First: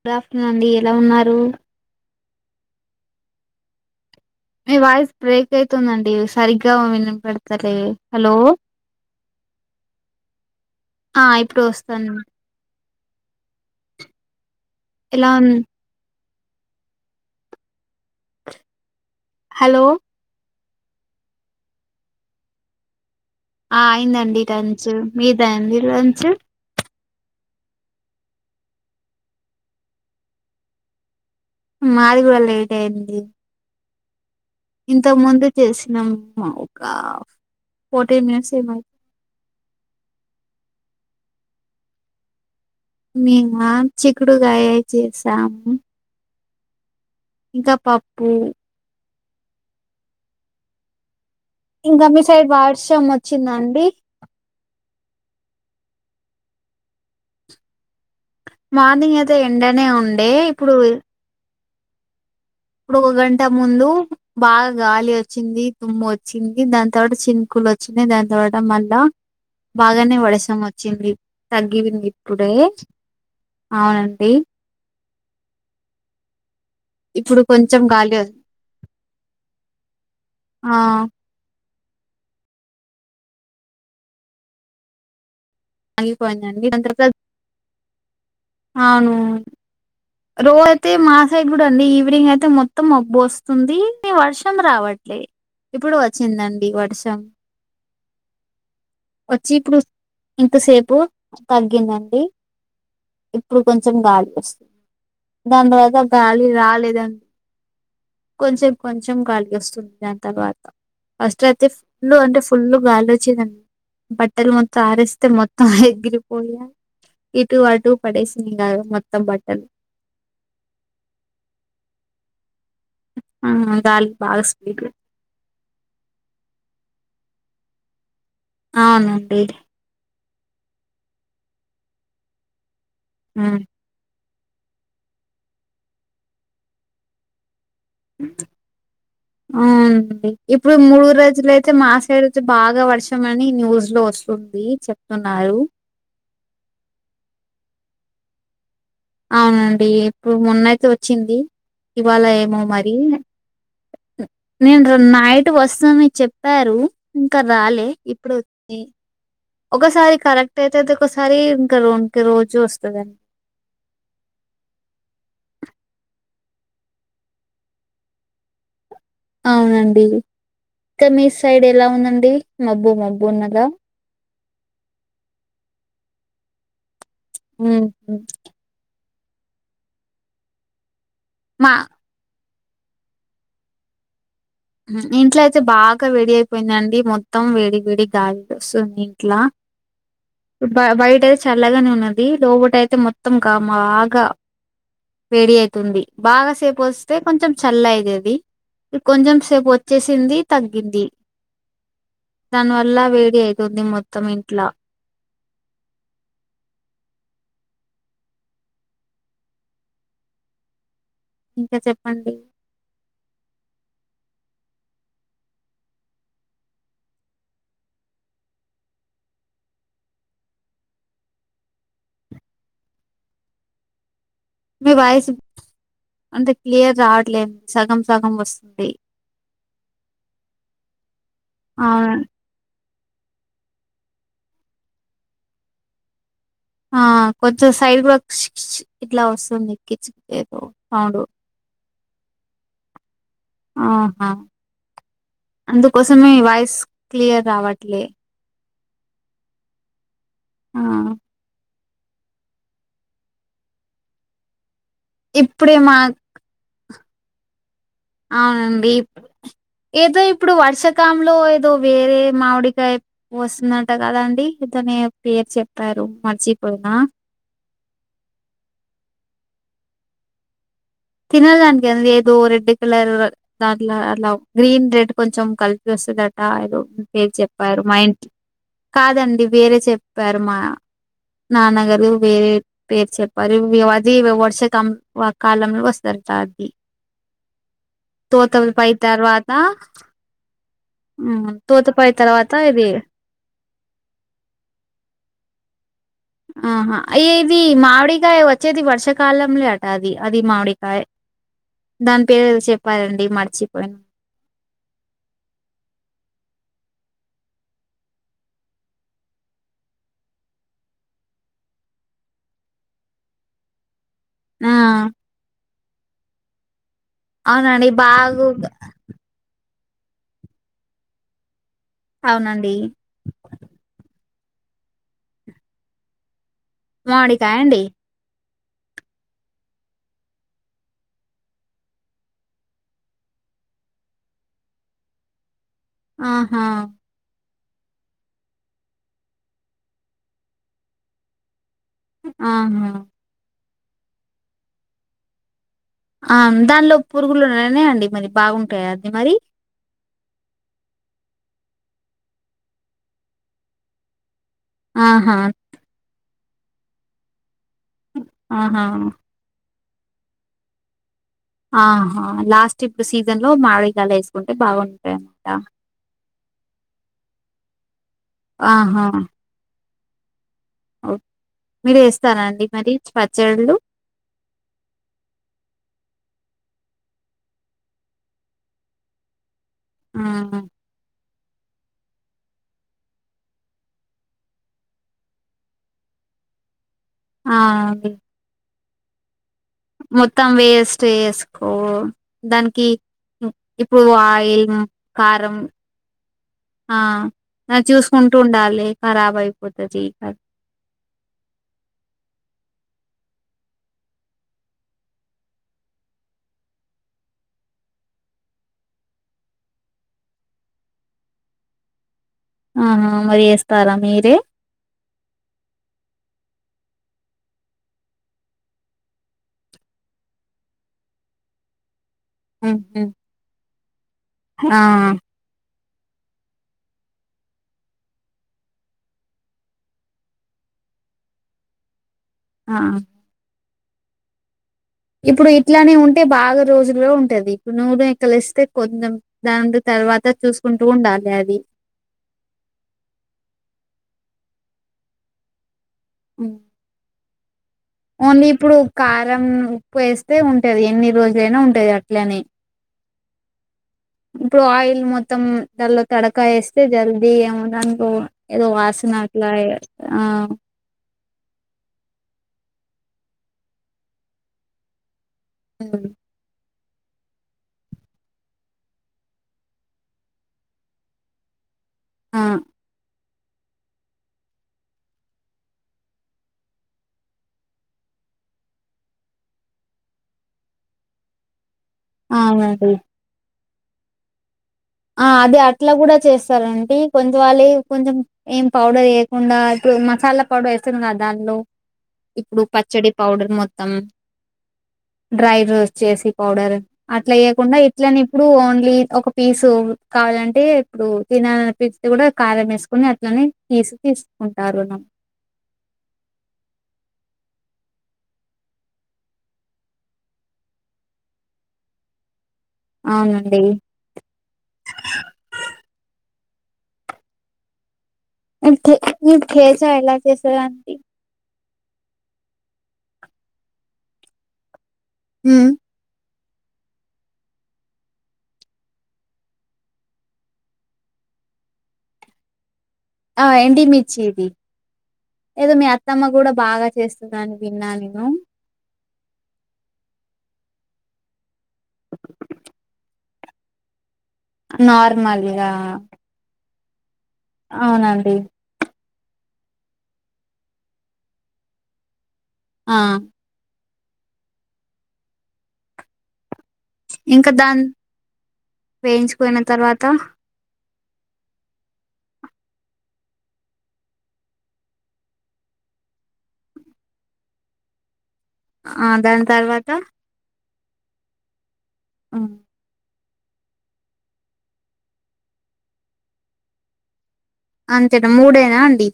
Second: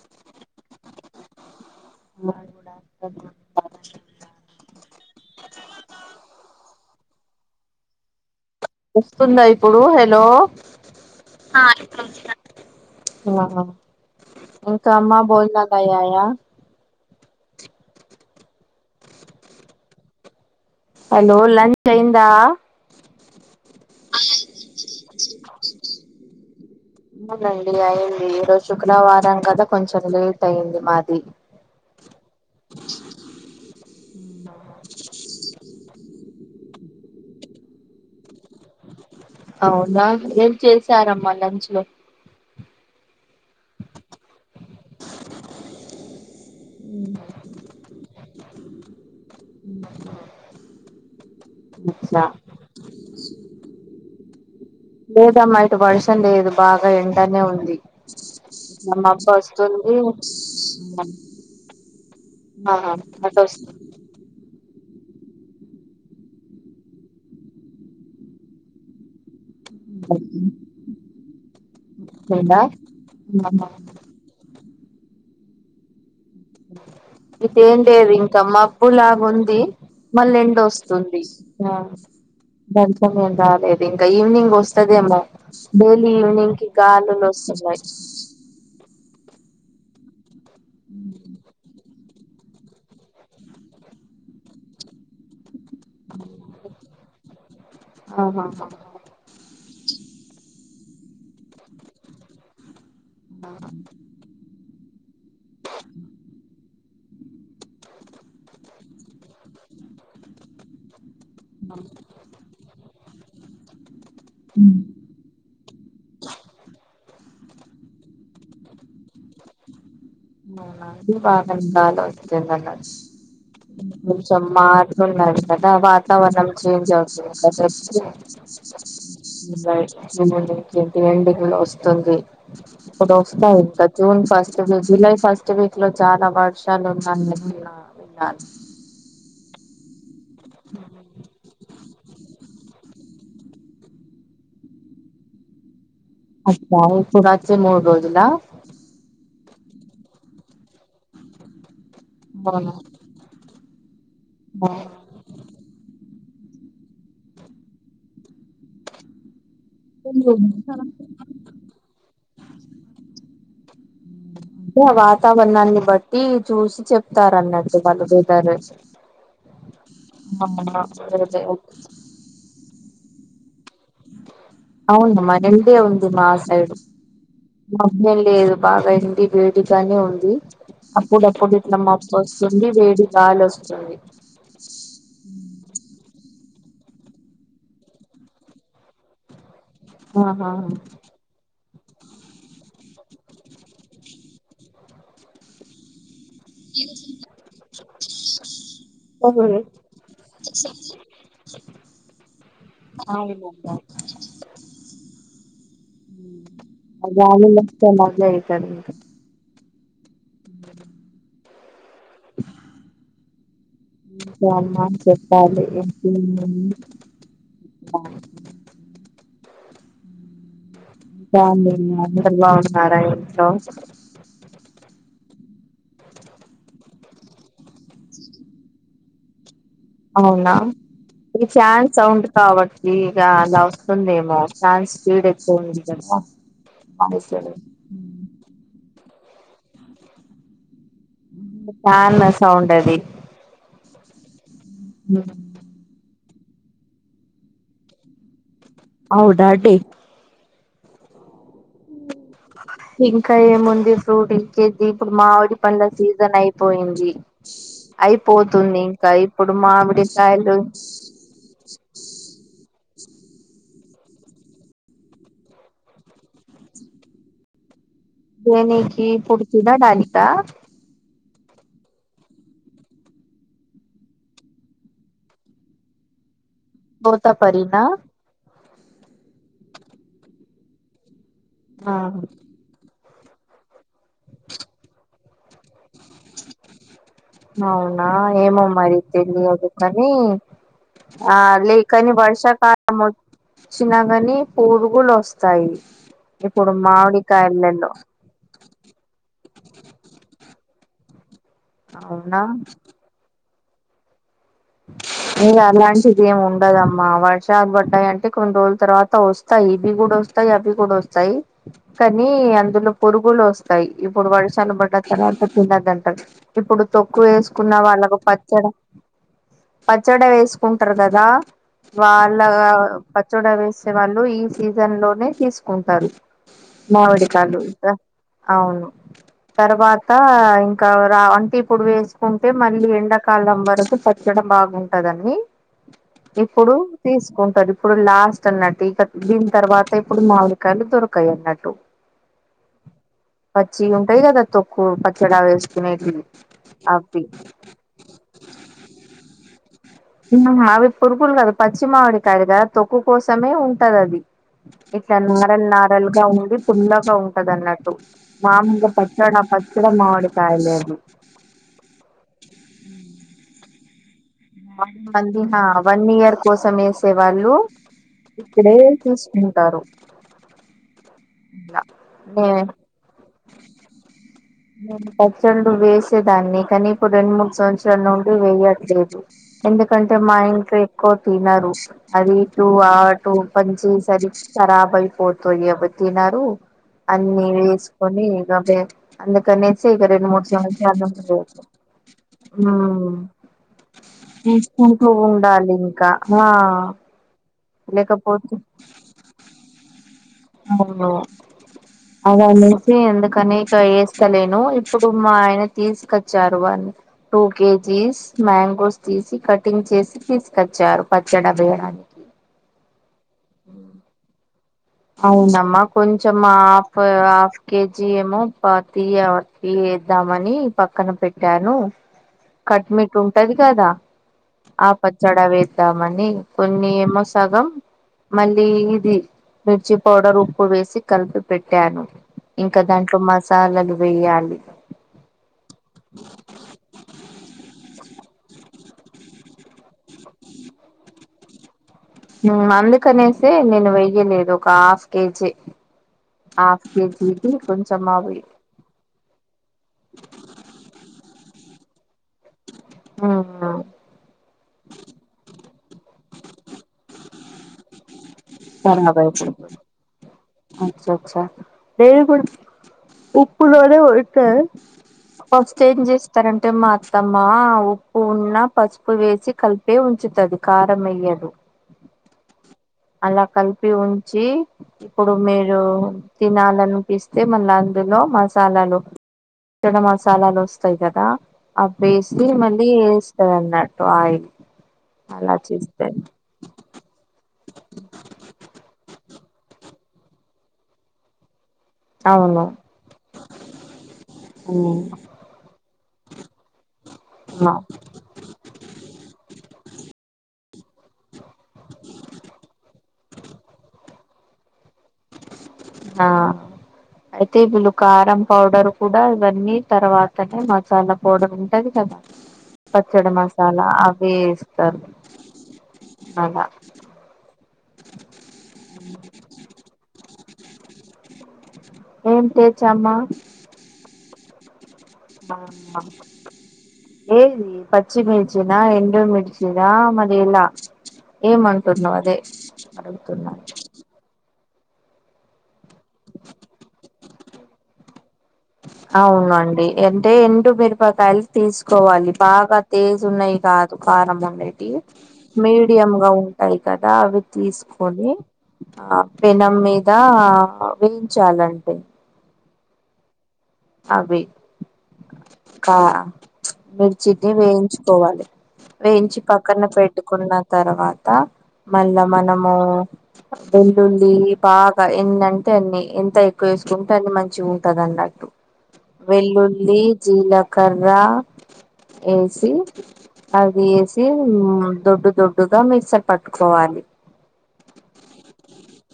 Good afternoon అండి ఎలా ఉన్నారు కూడాడ కట్టిగ్ మీ వాయిస్ బ్రేక్ అయితుంద అండి సరిగ్గా వినిపడతలే హలో వస్తుందా ఇప్పుడు హలో ఆ ఇప్పుడు వస్తాను ఇంకా ఒక అమ్మా ఎలా ఉ బోల్నకె కాయా హలో హలో లంచ్ అయిందా ఆ అయింది అండి లాంచ్ మీద అంది లంచ్ అవుల అండి అయింది ఈ రోజు శుక్రవారం కదా కొంచెం లేట్ అయింది మాది మాది కూడా లేట్ అయింది ఇంత ముందే చేసినామ్ ఒక ఫోర్టీన్ మినిట్స్ ఏమయి అవునా ఏం చేశారమ్మా లంచ్ లో మేమా ఆ చిక్కుడుకాయ చేసామ్ ఉమ్ ఇంకా పప్పు ఉహు ఇంగా మీ సైడ్ వార్షం వచ్చింద అండి? లేదమ్మా ఇటు వర్షం లేదు, బాగా ఎండనే ఉంది. ఆ మార్నింగ్ మబ్బ అయితే ఎండనే అస్తుంది. ఉండే ఇప్పుడు ఇప్పుడు ఒ గంట ముందు బాగ గాలి అచ్చింది, దుమ్ము వచ్చింది, దాని తర్వాత ట తర్వాత చినుకులు వచ్చినయి దాని తర్వాట మల్ల బాగనే వర్షం వచ్చింది తగ్గింది ఇప్పుడే, వస్తుందా అవును అండి. ఇ ఇటెంలేదు ఇంకా మబ్బు లాగ ఉంది, మళ్ల ఆ ఎండొస్తుంది. నా దంచ్చమ్మ రాలేదు ఇంకా ఈవినింగ్ వస్తదేమో డైలీ ఈవినింగ్ ఆగిపోయిందండి కి దాని తర్వాత గాలులు వస్తున్నయ్ అవును రోతీ మా సైడ్ కూడ అండి ఈవినింగ్ అయితే మొత్తం మబ్బు వస్తుందీ వర్షం రావట్లే ఇప్పుడు వచ్చింది అండి వర్షం. ఆహహా వచ్చి ఇప్పుడు ఇంతసేపు తగ్గింది అండి. ఇప్పుడు కొంచం గాలి వస్తుం దాని తర్వాత గాలి రాలేదు అం కొంచం కొంచం గాలి వస్తుంది దాని తర్వా ఫస్ట్ అయితే ఫుల్ అంటే ఫుల్ గాలి వచ్చేదండి, బట్టలు మొత్తం ఆ రెస్తే మొత్ అహ్ ఎగిరిపోయా ఇటు అటు పడేసింది కాదు మొత్తం బట్టలు అవున అండి బాగా బాలేదు గాలి ఆ గాలి బాగా కొంచెం స్పీడ్ మారితే కాదు కదా వాతావరణం చెంజ్ అవుతుంది కద అవునండి ఇంతకి బై [unintelligible] టి ఎండింగ్ లో వస్తుంది ఇప్పుడు ఉమ్. వస్తాది జూన్ ఫెస్ట్లో జులై ఫస్ట్ వీక్ లో చాలా వర్షాలు ఉన్నాయండి ఇలా ఆవును అండి ఇప్పుడు మూడు రోజులు అయితే మా సైడ్ వచ్చి బాగా వర్షం అని న్యూస్ లో వస్తుంది. చెప్తున్నారు అబ్బా ఇప్పుడు అచ్చి మూడు రోజులా? అవును అండి ఇప్పుడు మొన్న అయితే వచ్చింది, ఇవాళ ఏమో అవును మరి నేను రెం నైట్ వస్తానీ చెప్పారు, ఇంకా రాలే ఇప్పుడు వచ్చి ది ఒకసారి అంటే కరెక్ట్ అయితే తే ఒకసారి ఇంకా రెం ఇంక రోజు వస్తదండి. ఇగ వాతావరణాన్ని బట్టి చూసి చెప్తారున్నట్టు వాళ్ళు వెదర్ అవునండి, ఇంక మీ సైడ్ ఎలా ఉందండి? మబ్బు మబ్బు ఉన్నద? అవునమ్మా ఎండే ఉంది మా సైడు మబ్బు ఉహు లేదు బాగ ఇంటి వేడిగానే ఉంది, కానీ అప్పుడప్పుడు మా ఇట్లా మప్ వస్తుంది వేడిగాలి వస్తుంది. ఉమ్ ఇంట్లో అయితే బాగా వేడి అయిపోయిందండి, మొత్తం వేడి వేడి గాలి వస్తుంది ఇంట్ల ఆహా బ బయట అయి చల్లగనే ఉన్నది, లోబట అయితే మొత్తం కా మా ఆగా వేడీ అయితే ఉంది, బాగా సేపు వస్తే కొంచెం చల్లైగది కొంచం అవునండి సేపు వచ్చేసింది, తగ్గింది. తన వల్ల ఆ వేడి అయితుంది మొత్తం ఇంట్లా ఉమ్ అ అ మొద అవుతా ఇంకా చెప్పండి మ్మా చెప్పాలి ఏంటి అందరు బాగున్నారాలో మ వయిస్ అంటే క్లియర్ రావట్లేదు సగం సగం వస్తుంది అవునా ఈ ఆ ఫ్యాన్స్ సౌండ్ కాబట్టి ఇక అలా వస్తుందేమో ఫాన్స్ స్పీడ్ ఎక్కువ ఉంది కదా ఆ అందుకే. కొంచెం సైడ్ బక్ ఇట్లా వస్తుంది కిచదో అవును ఫ్యాన్ సౌండ్ అది ఆహా అందుకోసమే వాయిస్ క్లియర్ రావట్లే హవుడాడి ఆ ఇంకా ఏముంది ఫ్రూట్ ఇక్కేది ఇప్పుడు మామిడి ఇప్పుడే పండ్ల మా సీజన్ అయిపోయింది అయిపోతుంది అవునండి ఇంకా ఇప్పుడు మామిడికాయలోచ్ ఇ ఏదో వేరే మామిడికాయ వస్తుందట కదా అండి ఇదనే పేరు చెప్పారు మర్చిపోయినా దేనేకి పుడుతుడా డానిక తినడానికి అ ఏదో రెడ్ కలర్ దాట్లో అలా గ్రీన్ రెడ్ కొంచెం కలిపి వస్తుందట అ పేరు తోతపరినా చెప్పారు మా ఇంట్ కాదండి వేరే చెప్పారు మా ఆ, నాన్నగారు వేరే పేరు చెప్పారు అది వర్ష క కాలంలో వస్తారట అది అవునా ఏమో తోతపై మరి తర్వాత తెలియదు కాని ఆ ఉమ్, తోతపై లేకని తర్వాత ఇది వర్షాకాలమో చినగని పురుగులు వస్తాయి ఇప్పుడు ఆహా అ ఇది మామిడికాయలలో మామిడికాయ వచ్చేది వర్షాకాలం లే అట అది అది మామిడికాయ దాని అవునా పేరు ఏదో చెప్పాలండి మర్చిపోయినా మీరు అలాంటిది ఏమి ఉండదమ్మా వర్షాలు పడ్డాయి అంటే కొన్ని రోజుల తర్వాత వస్ స్తాయి ఇవి కూడా వస్తాయి అవి కూడా వస్తాయి కానీ అందులో పురుగులు వస్తాయి ఇప్పుడు ఆ వర్షన్ని పడ్డ తర్వాత తినది అంటారు ఇప్పుడు తొక్కు వేసుకున్న అవునండి వాళ్ళకు బాగు పచ్చడి పచ్చడి వేసుకుంటారు కదా వాళ్ళ అవునండి పచ్చోడా వేసే వాళ్ళు ఈ సీజన్ లోనే తీసుకుంటారు మావిడి మామిడికాయ కాలు అండి ర అవును తర్వాత ఇంకా రా వంటిప్పుడు వేసుకుంటే మళ్ళీ ఎండాకాలం వరకు ఇడం బాగుంటదని ఆహా ఇప్పుడు తీసుకుంటారు ఇప్పుడు లాస్ట్ అన్నట్టు ఇక దీన్ తర్వాత ఇప్పుడు మామిడికయలు దొరకాయి అన్నట్టు ఆహా పచ్చి ఉంటాయి కదా తొక్కు పచ్చడా వేస్ ఆ దానిలో పురుగులునే అండి మరి బాగుంటాయి అది మరి అవి పురుగులు కదు పశ్చిమామిడి కాయలు కదా తొక్కు కోసమే ఉంటది అది ఇట్లా ఆహా నారల్ నారల్గా ఉంది ఫుల్లగా ఉంటది అన్నట్ మామగా ఆహా పచ్చడా పచ్చడి మామిడి కాయలేదు ఆహా లాస్ట్ ఇప్పుడు సీజన్ లో మావిడిగాలు వేసుకుంటే వన్ బాగుంటాయి మంది అన్నమాట వన్ ఇయర్ కోసం యేసే వాళ్ళు ఇక్కడే ఆహా! తీసుకుంటారు ఓ మీరేస్తారా నే అండి మరి పచ్చళ్ళు నేను పచ్చళ్ళు వేసేదాన్ని కానీ ఇప్పుడు రెండు మూడు సంవత్సరాల నుండి వేయట్లేదు ఎందుకంటే మా హ్మ్. ఇంట్లో ఎక్కువ తినరు అది ఇటూ ఆటు పంచే సరికి కారాబ్ అయిపోతు ఎవర్ తినరు అన్ని ఆ! అండి. వేసుకొని ఇదొఓకే అందుకనే మొత్తం వేస్ట్ వేసుకో దానికి ఇప్పుడు ఆయిల్ చూసుకుంటూ కారం ఉండాలి ఇంకా ఆ డాన్ చూసుకుంటూ లేకపోతే ఉండాలి కరాబ్ అయిపోతది కాని అవును హమ్ అదే అనేసి ఎందుకని ఇక వేస్తలేను ఇప్పుడు మా ఆయన తీసుకొచ్చారు వాన్ని టూ కేజీస్ మ్యాంగోస్ తీసి కటింగ్ చేసి తీసుకొచ్చారు పచ్చడ వేయడానికి ఆహా మరి ఏస్తారా మీరే అవునమ్మా కొంచమ్ హఫ హఫ్ కేజీ ఎమో పా తీయ టి ఏద్దామని పక్కన పెట్టాను హుహు. కట్మిట్ ఉంటది కదా ఆ పచ్చడా వే ద్దామని కొన్ని ఏమో సగం మళ్ళీ ఇది మిర్చి పౌడర్ ఉప్పు వేసి కలిపి పెట్టాను ఆ! ఇంకా దాంట్లో మ సాల్లలు వేయాలి ఇప్పుడు ఇట్లానే ఉంటే బాగా రోజుల్లో ఉంటది నూనే ఎక్కలేస్తే కొంచెం దాం తర్వాత చూసుకుంటూ ఉండాలి అది అందుకనేసి నేను వెయ్యలేదు ఒక హాఫ్ కేజీ హ్మ్. హఫ్ కేజీది కొంచె మావి ఓన్లీ ఇప్పుడు కారం ఉప్పు వేస్తే ఉంటది ఎన్ని రోజులైనా ఉంటది అట్లనే ఆహ ఇప్పుడు ఆయిల్ మొత్తం దాలో తడకా వేస్తే జల్దీ ఏమ దనికో ఏదో వాసనాట్లా ఆ అచ్చా అచ్చా నేను కూడా ఉప్పులోదే ఒత ఫస్ట్ ఏం చేస్తే స్తారంటే మాఅత్తమ్మా ఉప్పు ఉన్న పసుపు వేసి కలిపి ఉంచుతది కారం ఎయ్యదు ఆ అలా కలిపి ఉంచి ఇప్పుడు మీరు తినాలనిపిస్తే మళ్ళ అందులో మసాలాలు చడ మసాలాలు వస్తాయి కదా అబ్బేసి మళ్ళీ అవునండి ఏస్తదన్నట్టు ఆయిల్ ఆ అలా అదే అట్లా చేస్తది కూడా చేస్తారండి కొంచె వాళ్ళి కొంచెం ఏం పౌడర్ ఏయకుండా ఇప్పుడు మసాలా పౌడర్ వేస్తుంది కదా దాంలో ఇప్పుడు అవును పచ్చడి పౌడర్ మొత్తం ఉ డ్రై రోస్ట్ చేసి పౌడర్ అట్లా ఆ ఏయకుండా ఇట్లనే ఇప్పుడు ఓన్లీ ఒక పీసు కావాలంటే ఇప్పుడు తినాలనిపిస్తి కూడా కారం వేసుకోని అట్లనే తీసి తీసుకుంటారు ఆ అయితే ఇప్పులు కారం పౌడర్ కూడా ఇవన్నీ తర్వాతనే మసాలా పౌడర్ ఉంటది కదా పచ్చడి అవునండి మసాలా అవి వేస్తారు అలా ను్ ఇప్ కేచా ఎలా చేసారడికి ఏం తెచమ్మ ఉమ్. ఆహా ఏది పచ్చి మిర్చిన ఎండు మిర్చిిన మరి ఎలా ఏ మంటున్నావ్ అదే అడుగుతు ఆ ఏండు మిర్చిది ఏదో మీ అత్తమ్మ కూడా బాగా చేస్ దని విన్న నేను అవునండి అంటే ఎండు మిరపకాయలు తీసుకోవాలి బాగా తేజ్ ఉన్నాయి కాదు కారం ఉండేటీయి నార్మల్గా మీడియం గా ఉన్ ంటాయి కదా అవి తీసుకొని అవునండి ఆ పెనం మీద వేయించాలంటే ఆ అవి కా మిర్చిని ఇంకా దాన్ని వేయించుకోవాలి వేయించి వేయించుకున్న పక్కన తర్వాత పెట్టుకున్నా తర్వాత మళ్ళా మనము వెల్లుల్లి బాగా ఎన్ని అంటే అన్ని ఎంత ఎక్కువ వేసుకుంటే అన్ని మంచిగుంటదన్నట్టు ఆ దాని తర్వాత వెల్లుల్లి జీలకర్ర ఏసి అది వేసి దొడ్డు దొడ్డుగా మిక్సర్ పట్టుకోవాలి అంతేనా మూడైనా అండి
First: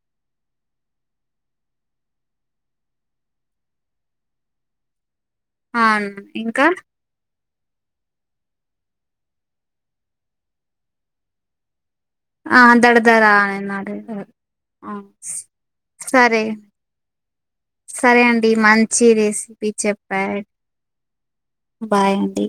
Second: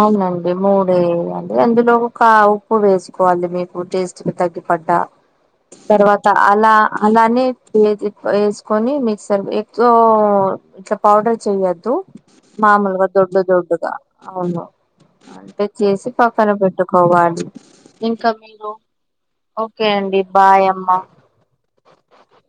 అవునండి మూడే వేయాలి అందులో ఒక ఉప్పు వేసుకోవాలి మీకు టేస్ట్ కి తగ్గి పట్ట అవును తర్వాత ఇంకా అలా అలానే వేసుకొని మిక్సర్ ఎగ్ ఇట్లా పౌడర్ చెయొద్దు ఆ మామూలుగా దడదరా దొడ్డు దొడ్డుగా అన్నాడు అవును అంటే చేసి సరే పక్కన పెట్టుకోవాలి సరే ఇంకా అండి మీరు మంచి రెసిపీ ఓకే అండి చెప్పారు బాయ్ అమ్మ బాయ్ అంటీ